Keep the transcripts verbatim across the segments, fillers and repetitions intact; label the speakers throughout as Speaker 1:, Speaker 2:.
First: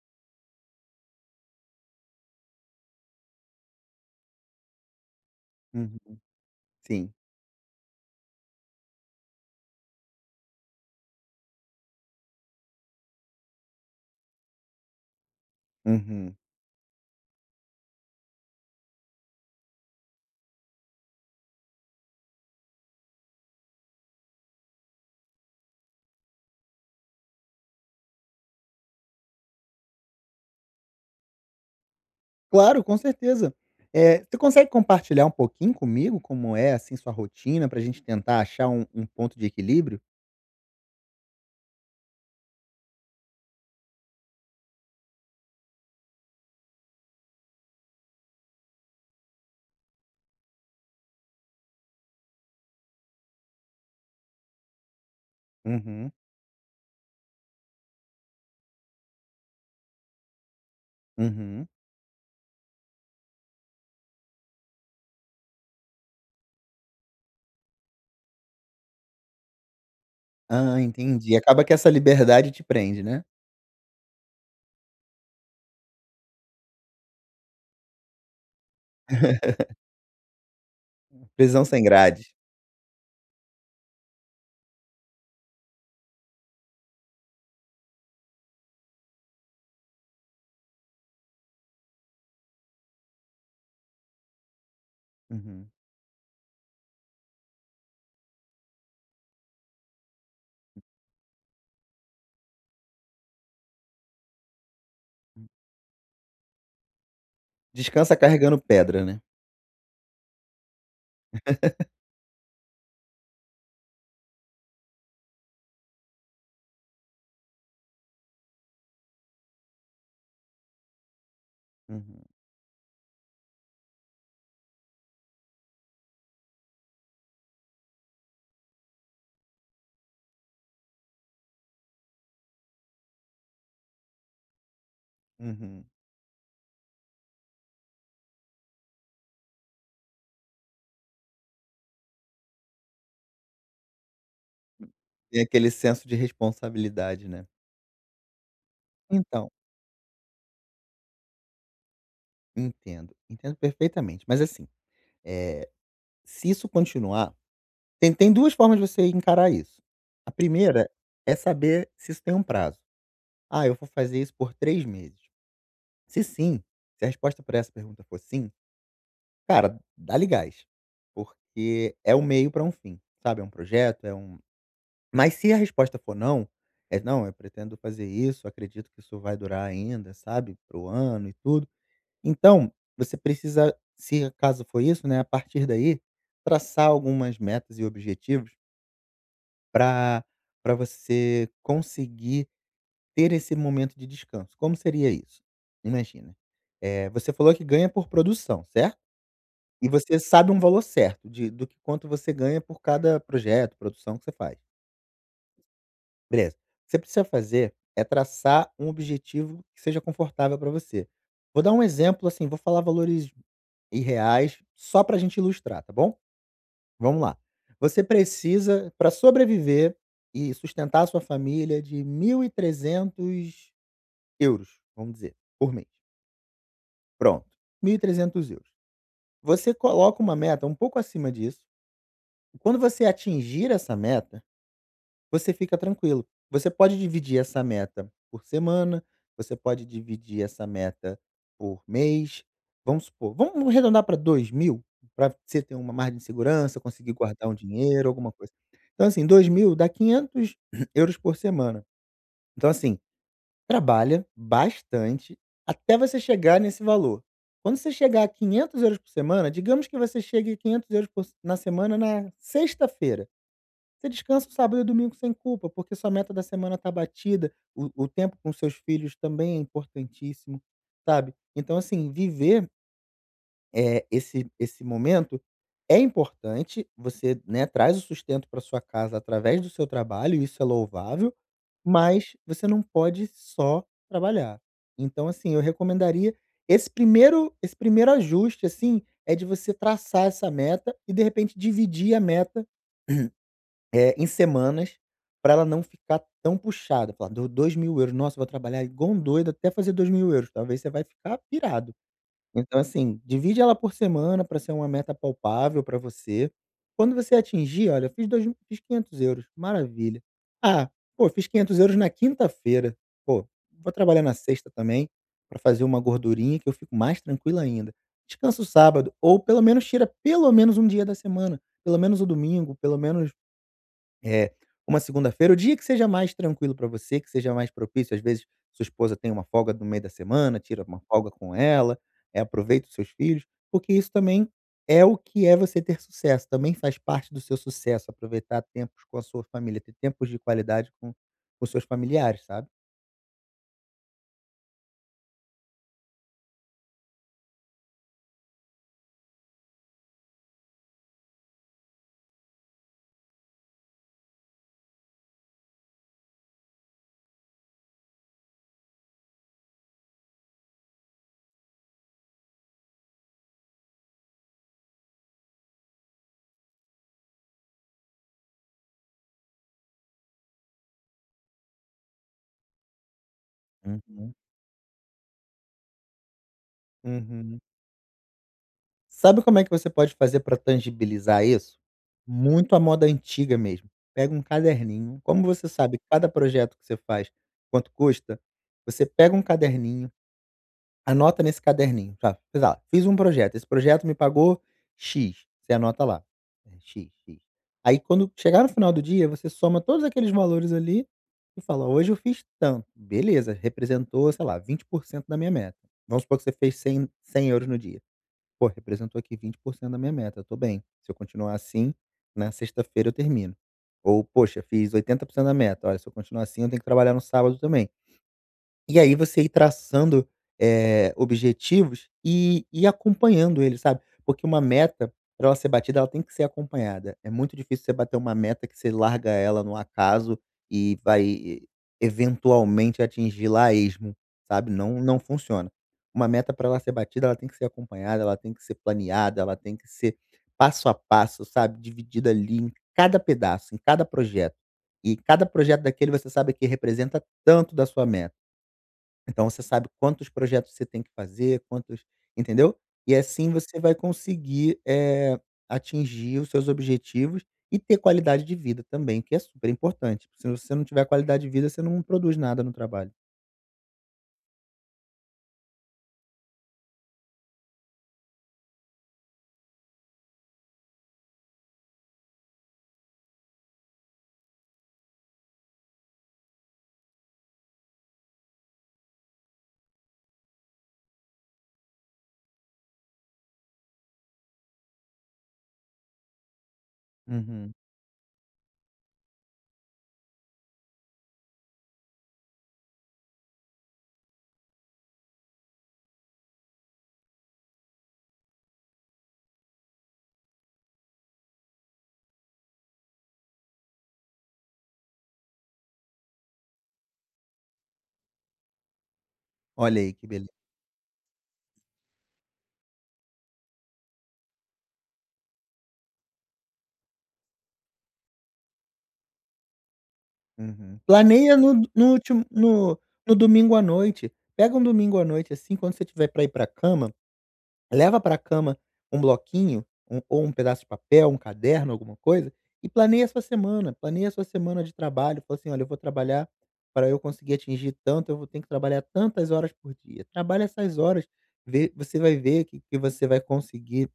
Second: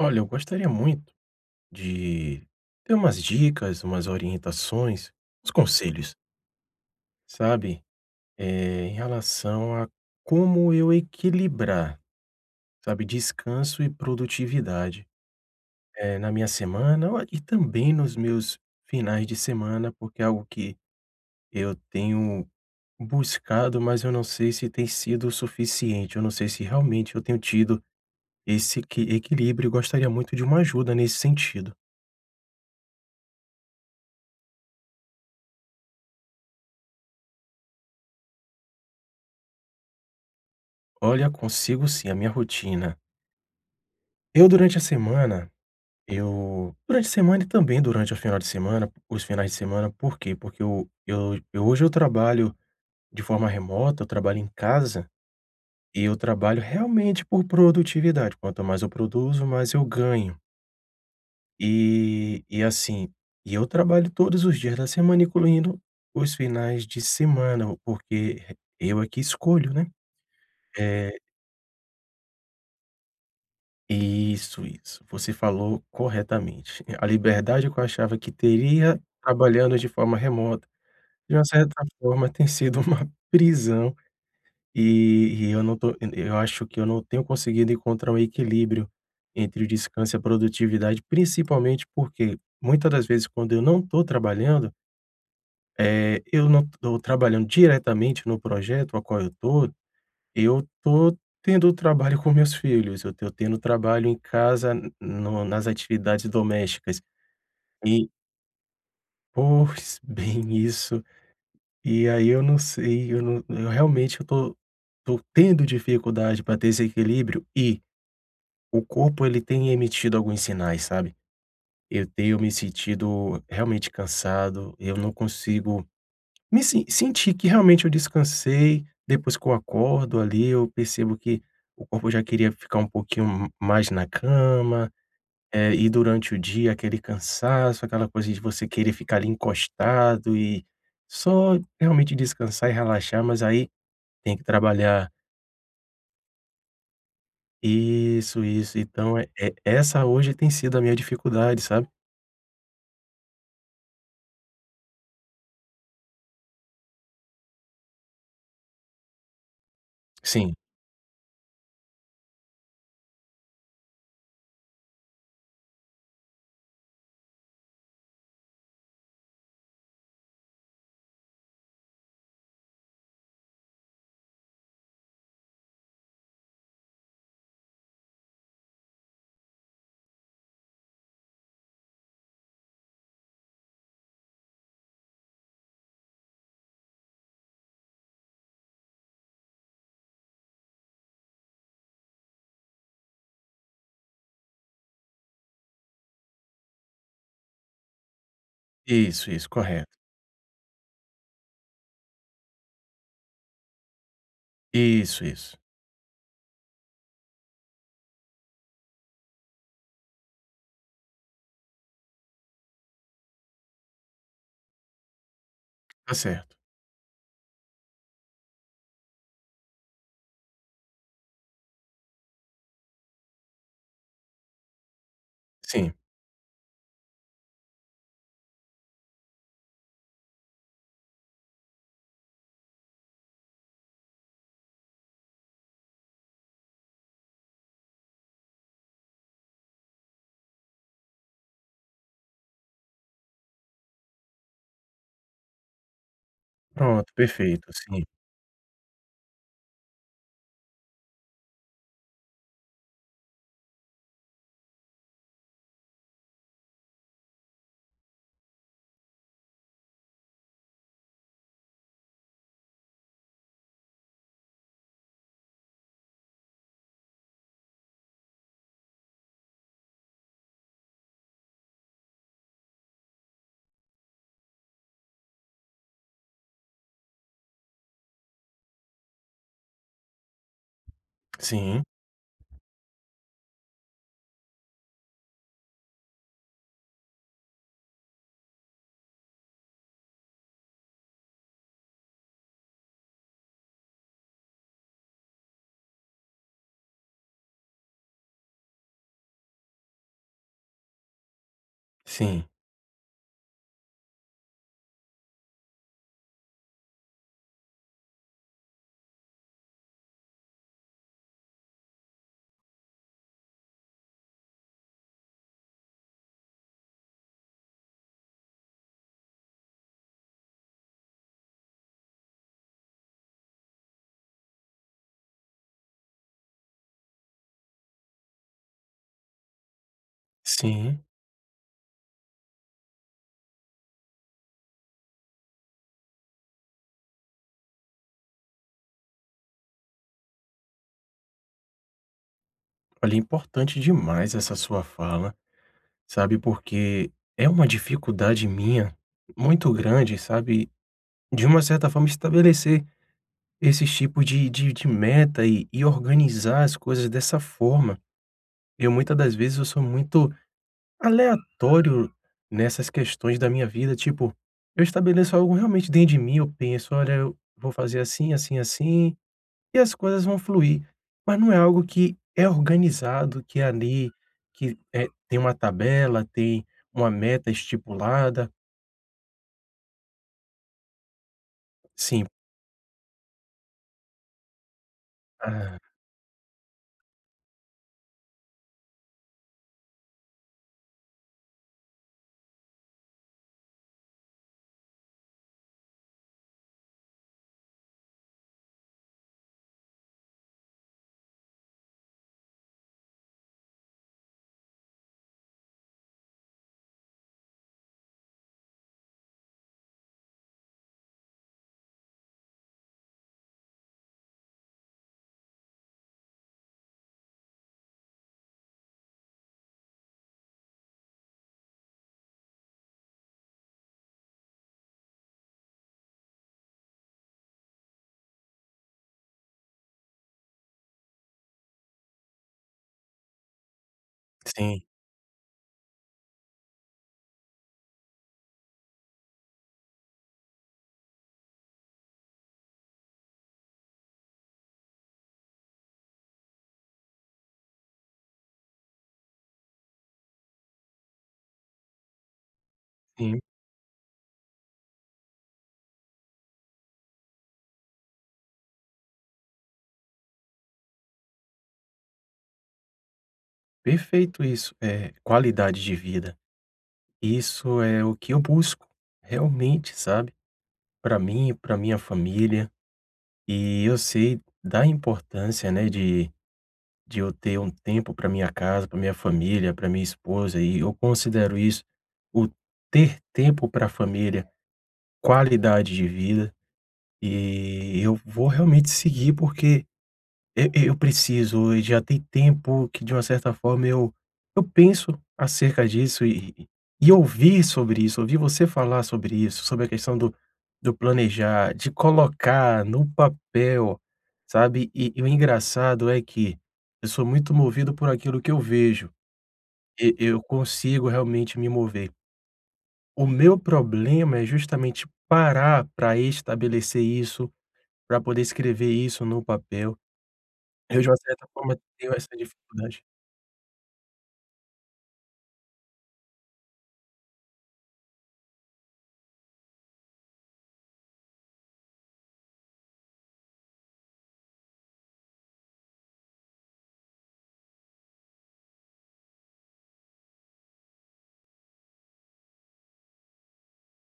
Speaker 1: Olha, eu gostaria muito de ter umas dicas, umas orientações, uns conselhos,
Speaker 2: Uhum. Sim.
Speaker 1: sabe, eh, em relação a como eu equilibrar, sabe, descanso e produtividade, eh, na
Speaker 2: Uhum.
Speaker 1: minha semana ou e também nos meus finais de semana, porque é algo que eu tenho buscado, mas eu não sei se tem sido o suficiente, eu não sei se realmente eu tenho tido esse equi equilíbrio e gostaria muito de uma ajuda nesse sentido.
Speaker 2: Claro, com certeza. Eh, você consegue compartilhar um pouquinho comigo como é, assim, sua rotina para a gente tentar achar um um ponto de equilíbrio?
Speaker 1: Olha, consigo sim, a minha rotina. Eu durante a semana, eu durante a semana e também durante o final de semana os finais de semana, por quê? Porque eu eu eu hoje eu trabalho de forma remota, eu trabalho em casa, e
Speaker 2: Uhum,
Speaker 1: eu trabalho realmente por produtividade, quanto mais eu produzo, mais eu ganho.
Speaker 2: uhum.
Speaker 1: E e assim, e eu trabalho todos os dias da semana, incluindo os finais de semana, porque eu é que escolho, né.
Speaker 2: Ah,
Speaker 1: Eh
Speaker 2: entendi. Acaba que essa liberdade te prende, né?
Speaker 1: Isso, isso. Você falou corretamente. A liberdade que eu achava que teria trabalhando de forma remota, de uma
Speaker 2: Prisão sem
Speaker 1: certa
Speaker 2: grade.
Speaker 1: forma, tem sido uma prisão. E e eu não tô, eu acho que eu não tenho conseguido encontrar um equilíbrio entre o descanso e a produtividade, principalmente porque muitas das vezes quando eu não estou trabalhando,
Speaker 2: Uhum.
Speaker 1: eh, eu não estou trabalhando diretamente no projeto a qual eu tô, eu tô tendo trabalho com meus filhos, eu tô tendo trabalho em casa no nas atividades domésticas e
Speaker 2: Descansa carregando pedra, né?
Speaker 1: pois bem isso, e aí eu não sei, eu não eu realmente eu tô tô tendo dificuldade para ter esse equilíbrio e o corpo ele tem emitido alguns sinais, sabe. Eu
Speaker 2: Uhum,
Speaker 1: tenho me sentido realmente cansado, eu não consigo me sen senti que realmente eu descansei. Depois que eu acordo ali, eu percebo que o corpo já queria ficar um pouquinho mais na cama, eh,
Speaker 2: uhum.
Speaker 1: e durante o dia aquele cansaço, aquela coisa de você querer ficar ali encostado e só realmente descansar e relaxar, mas aí tem que trabalhar.
Speaker 2: Tem aquele senso de responsabilidade, né?
Speaker 1: Isso, isso, então é
Speaker 2: Então,
Speaker 1: é essa hoje tem sido a minha dificuldade, sabe.
Speaker 2: entendo, entendo perfeitamente. Mas assim, eh, se isso continuar. Tem tem duas formas de você encarar isso. A
Speaker 1: Sim,
Speaker 2: primeira é saber se isso tem um prazo. "Ah, eu vou fazer isso por três meses". Se sim, se a resposta para essa pergunta for sim, cara, dá-lhe gás, porque é um meio para um fim, sabe, é um projeto, é um mas se a resposta for não, é: "Não, eu pretendo fazer isso, acredito que isso vai durar ainda, sabe, para o ano e tudo". Então, você precisa se caso for isso, né, a partir daí, traçar algumas metas e objetivos para para você conseguir ter esse momento de descanso. Como seria isso? Imagina, eh, você falou que ganha por produção, certo?
Speaker 1: isso, isso,
Speaker 2: E
Speaker 1: correto.
Speaker 2: você sabe um valor certo de do que quanto você ganha por cada projeto, produção que você faz.
Speaker 1: Isso, isso.
Speaker 2: Beleza. O que você precisa fazer é traçar um objetivo que seja confortável para você. Vou dar um exemplo, assim, vou falar valores irreais só para a gente ilustrar, tá
Speaker 1: Tá
Speaker 2: bom?
Speaker 1: certo.
Speaker 2: Vamos lá. Você precisa, para sobreviver e sustentar a sua família, de mil e trezentos euros, vamos dizer, por mês.
Speaker 1: Sim,
Speaker 2: Pronto, mil e trezentos euros. Você coloca uma meta um pouco acima disso, e quando você atingir essa meta, você fica tranquilo. Você pode dividir essa meta por semana, você pode dividir essa meta por mês. Vamos supor, vamos arredondar para dois mil, para você ter uma margem de segurança,
Speaker 1: pronto,
Speaker 2: conseguir guardar um
Speaker 1: perfeito, sim.
Speaker 2: dinheiro, alguma coisa. Então, assim, dois mil dá quinhentos euros por semana. Então, assim, trabalha bastante até você chegar nesse valor. Quando você chegar a quinhentos euros por semana, digamos que você chegue a quinhentos euros € por- na semana na sexta-feira. Você descansa o sábado e o domingo sem culpa, porque sua meta da semana está batida, o, o tempo com seus filhos também é importantíssimo, sabe? Então, assim, viver é, esse, esse momento é importante, você, né, traz o sustento para sua casa através do seu trabalho, e isso é louvável,
Speaker 1: Sim,
Speaker 2: mas você não pode só trabalhar. Então, assim, eu recomendaria esse primeiro, esse primeiro ajuste, assim, é de você traçar essa meta e, de repente, dividir a meta eh, em semanas, para ela não ficar tão puxada. Falar: "Deu dois mil euros, nossa, eu vou trabalhar igual um doido até fazer dois mil euros, talvez você vai ficar pirado".
Speaker 1: sim.
Speaker 2: Então, assim, divide ela por semana para ser uma meta palpável para você. Quando você atingir, olha, fiz dois fiz quinhentos euros, maravilha. Ah, pô, fiz quinhentos euros na quinta-feira, pô, vou trabalhar na sexta também, para fazer uma gordurinha que eu fico mais tranquilo ainda. Descansa o sábado, ou pelo menos tira pelo menos um dia da semana, pelo menos o domingo, pelo menos é, uma segunda-feira, o dia que seja mais tranquilo para você, que seja mais propício. Às vezes sua esposa tem uma folga no meio da semana, tira uma
Speaker 1: Sim,
Speaker 2: folga com ela, eh, aproveita os seus filhos, porque isso também é o que é você ter sucesso, também faz parte do seu sucesso aproveitar tempos com a sua família, ter tempos de qualidade com com os seus familiares, sabe.
Speaker 1: olha, é importante demais essa sua fala, sabe, porque é uma dificuldade minha muito grande, sabe, de uma certa forma estabelecer esse tipo de de de meta e e organizar as coisas dessa forma. Eu Muitas das vezes eu sou muito aleatório nessas questões da minha vida, tipo, eu estabeleço algo realmente dentro de mim, eu penso: "Olha, eu vou fazer assim, assim, assim". E as coisas vão fluir, mas não é algo que é organizado, que é ali,
Speaker 2: Uhum.
Speaker 1: que, eh, tem uma tabela, tem uma meta
Speaker 2: Uhum.
Speaker 1: estipulada.
Speaker 2: Sabe como é que você pode fazer para tangibilizar isso?
Speaker 1: Sim,
Speaker 2: Muito à moda antiga mesmo. Pega um caderninho, como você
Speaker 1: ah,
Speaker 2: sabe cada projeto que você faz quanto custa, você pega um caderninho, anota nesse caderninho, tá, sei lá, fiz um projeto, esse projeto me pagou "X", você anota lá, é "X, X". Aí quando chegar no final do dia, você soma todos aqueles valores ali e fala: "Hoje eu fiz tanto", beleza, representou, sei lá, vinte por cento da minha meta. Vamos supor que você fez cem euros no dia. Pô, representou aqui vinte por cento da minha meta, eu tô bem. Se eu continuar assim, na sexta-feira eu termino. Ou, poxa, fiz oitenta por cento da meta, olha, se eu continuar assim eu tenho que trabalhar no sábado também. E aí você ir traçando, eh, objetivos e e acompanhando ele, sabe. Porque uma meta, para ela ser batida, ela tem que ser acompanhada. É muito difícil você bater uma meta que você larga ela no acaso e vai eventualmente atingir lá a esmo, sabe.
Speaker 1: sim,
Speaker 2: Não não funciona. Uma meta, para ela ser batida, ela tem que ser acompanhada, ela tem que ser planeada, ela tem que ser passo a passo, sabe, dividida ali em cada pedaço, em cada projeto. E cada projeto daquele você sabe que representa tanto da sua meta. Então você sabe quantos projetos você tem que fazer, quantos, entendeu? E
Speaker 1: sim,
Speaker 2: assim você vai conseguir, eh, atingir os seus objetivos e ter qualidade de vida também, que é super importante. Se você não tiver qualidade de vida, você não produz nada no trabalho.
Speaker 1: perfeito isso, eh, qualidade de vida. Isso é o que eu busco, realmente, sabe, para mim, para minha família, e eu sei da importância, né, de de eu ter um tempo para minha casa, para minha família, para minha esposa, e eu considero isso o ter tempo para a família. Qualidade de vida,
Speaker 2: Uhum.
Speaker 1: e eu vou realmente seguir porque eu eu preciso, e já tem tempo que de uma certa forma eu eu penso acerca disso e e e ouvir sobre isso, ouvir você falar sobre isso, sobre a questão do do planejar, de colocar no papel, sabe, e e o engraçado é que eu sou muito movido por aquilo que eu vejo,
Speaker 2: Olha
Speaker 1: e
Speaker 2: aí que
Speaker 1: eu
Speaker 2: beleza.
Speaker 1: consigo realmente me mover. O meu problema é justamente parar para estabelecer isso para poder escrever isso no papel.
Speaker 2: Uhum.
Speaker 1: Eu, de uma certa
Speaker 2: Planeia
Speaker 1: forma,
Speaker 2: no no
Speaker 1: tenho essa
Speaker 2: último no
Speaker 1: dificuldade.
Speaker 2: no domingo à noite. Pega um domingo à noite, assim, quando você tiver para ir para cama, leva pra cama um bloquinho, um ou um pedaço de papel, um caderno, alguma coisa, e planeia a sua semana. Planeia a sua semana de trabalho. Fala assim: "Olha, eu vou trabalhar para eu conseguir atingir tanto, eu vou ter que trabalhar tantas horas por dia". Trabalha essas horas, vê você vai ver que que você vai conseguir.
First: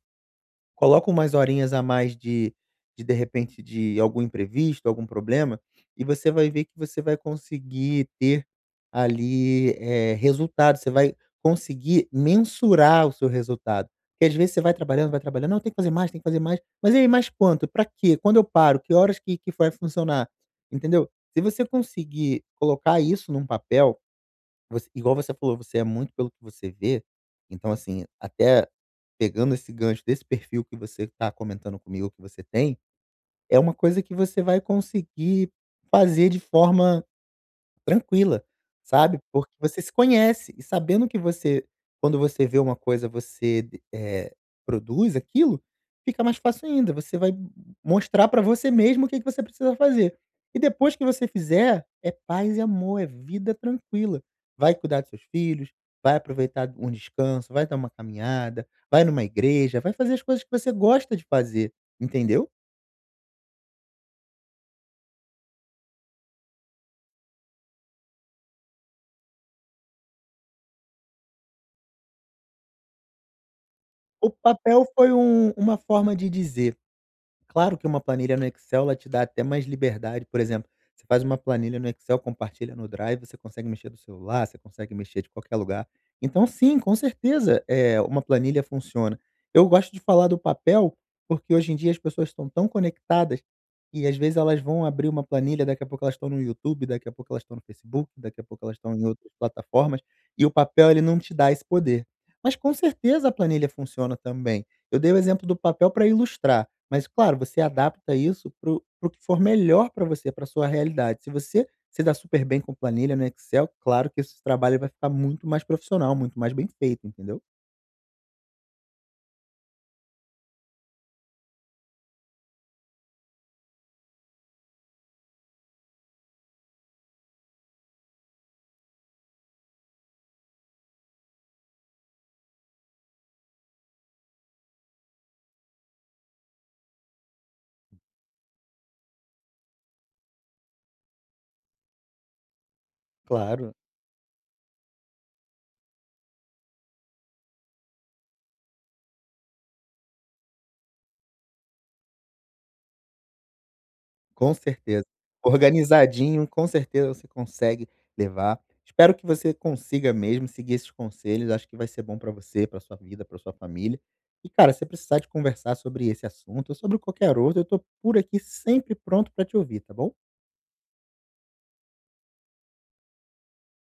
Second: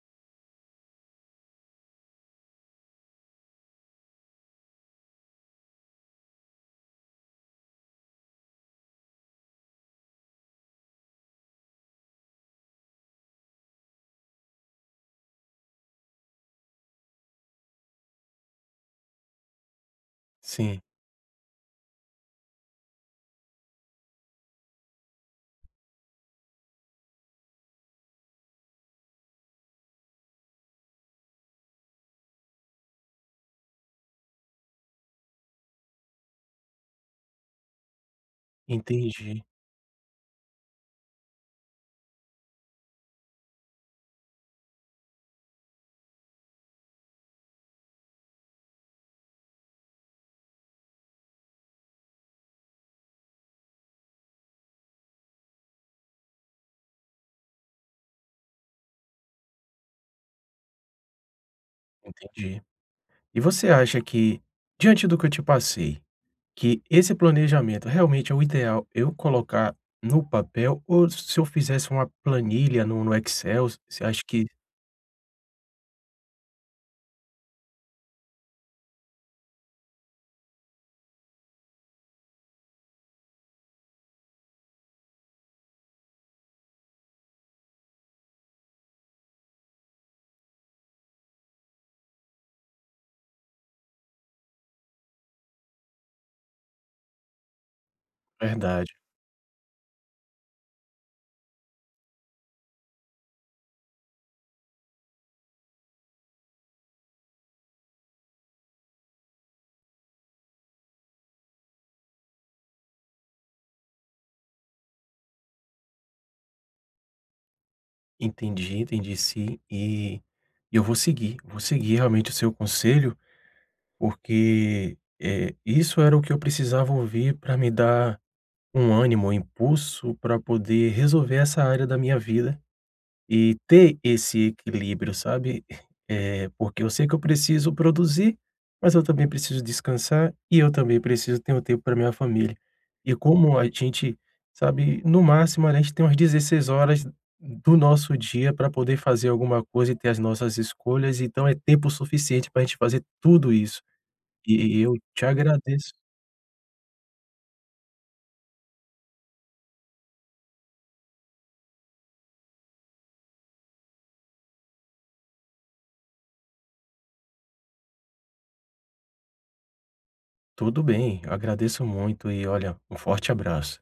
Speaker 2: Coloca umas horinhas a mais, de de de repente, de algum imprevisto, algum problema, e você vai ver que você vai conseguir ter ali, eh, resultado, você vai conseguir mensurar o seu resultado. Porque às vezes você vai trabalhando, vai trabalhando: "Não, tem que fazer mais, tem que fazer mais". Mas e aí, mais quanto? Pra quê? Quando eu paro? Que horas que que vai funcionar?
Speaker 1: Sim,
Speaker 2: Entendeu? Se você conseguir colocar isso num papel, você, igual você falou, você é muito pelo que você vê, então, assim, até pegando esse gancho desse perfil que você está comentando comigo que você tem, é uma coisa que você vai conseguir fazer de forma tranquila, sabe,
Speaker 1: entendi,
Speaker 2: porque você se conhece, e sabendo que você, quando você vê uma coisa, você, eh, produz aquilo, fica mais fácil ainda, você vai mostrar pra você mesmo o que que você precisa fazer. E depois que você fizer, é paz e amor, é vida tranquila. Vai cuidar dos seus filhos, vai aproveitar um descanso, vai dar uma caminhada, vai numa igreja, vai fazer as coisas que você gosta de fazer, entendeu?
Speaker 1: entendi. E você acha que, diante do que eu te passei, que esse planejamento realmente é o ideal eu colocar no papel ou se eu fizesse uma planilha no no Excel, você acha
Speaker 2: O
Speaker 1: que
Speaker 2: papel foi um uma forma de dizer. Claro que uma planilha no Excel, ela te dá até mais liberdade. Por exemplo, você faz uma planilha no Excel, compartilha no Drive, você consegue mexer do celular, você consegue mexer de qualquer lugar. Então, sim, com certeza, é, uma planilha funciona. Eu gosto de falar do papel, porque hoje em dia as pessoas estão tão conectadas, e às vezes elas vão abrir uma planilha, daqui a pouco elas estão no YouTube, daqui a pouco elas estão no Facebook, daqui a
Speaker 1: é
Speaker 2: pouco elas
Speaker 1: verdade.
Speaker 2: estão em outras plataformas, e o papel, ele não te dá esse poder. Mas com certeza a planilha funciona também. Eu dei o exemplo do papel para ilustrar, mas claro, você adapta isso para o que for melhor para você, para sua realidade. Se você se dá super bem com planilha no Excel, claro que esse trabalho vai ficar muito mais profissional, muito mais bem feito, entendeu?
Speaker 1: Entendi, entendi sim. E eu vou seguir, vou seguir realmente o seu conselho, porque, eh, isso era o que eu precisava ouvir para me dar um ânimo, um impulso para poder resolver essa área da minha vida e ter esse equilíbrio, sabe. Eh, porque eu sei que eu preciso produzir, mas eu também preciso descansar e eu também preciso ter um tempo para minha família. E como a
Speaker 2: Claro,
Speaker 1: gente, sabe, no máximo a gente tem umas dezesseis horas do nosso dia para poder fazer alguma coisa e ter as nossas escolhas, então é tempo suficiente para a gente fazer tudo isso.
Speaker 2: com
Speaker 1: E e eu
Speaker 2: certeza.
Speaker 1: te agradeço.
Speaker 2: Organizadinho, com certeza você consegue levar. Espero que você consiga mesmo seguir esses conselhos. Acho que vai ser bom para você, para sua vida, para sua família. E, cara, se precisar de conversar sobre esse assunto ou sobre qualquer outro, eu tô por aqui sempre pronto para te ouvir, tá bom?
Speaker 1: Tudo bem, eu agradeço muito e olha, um forte abraço.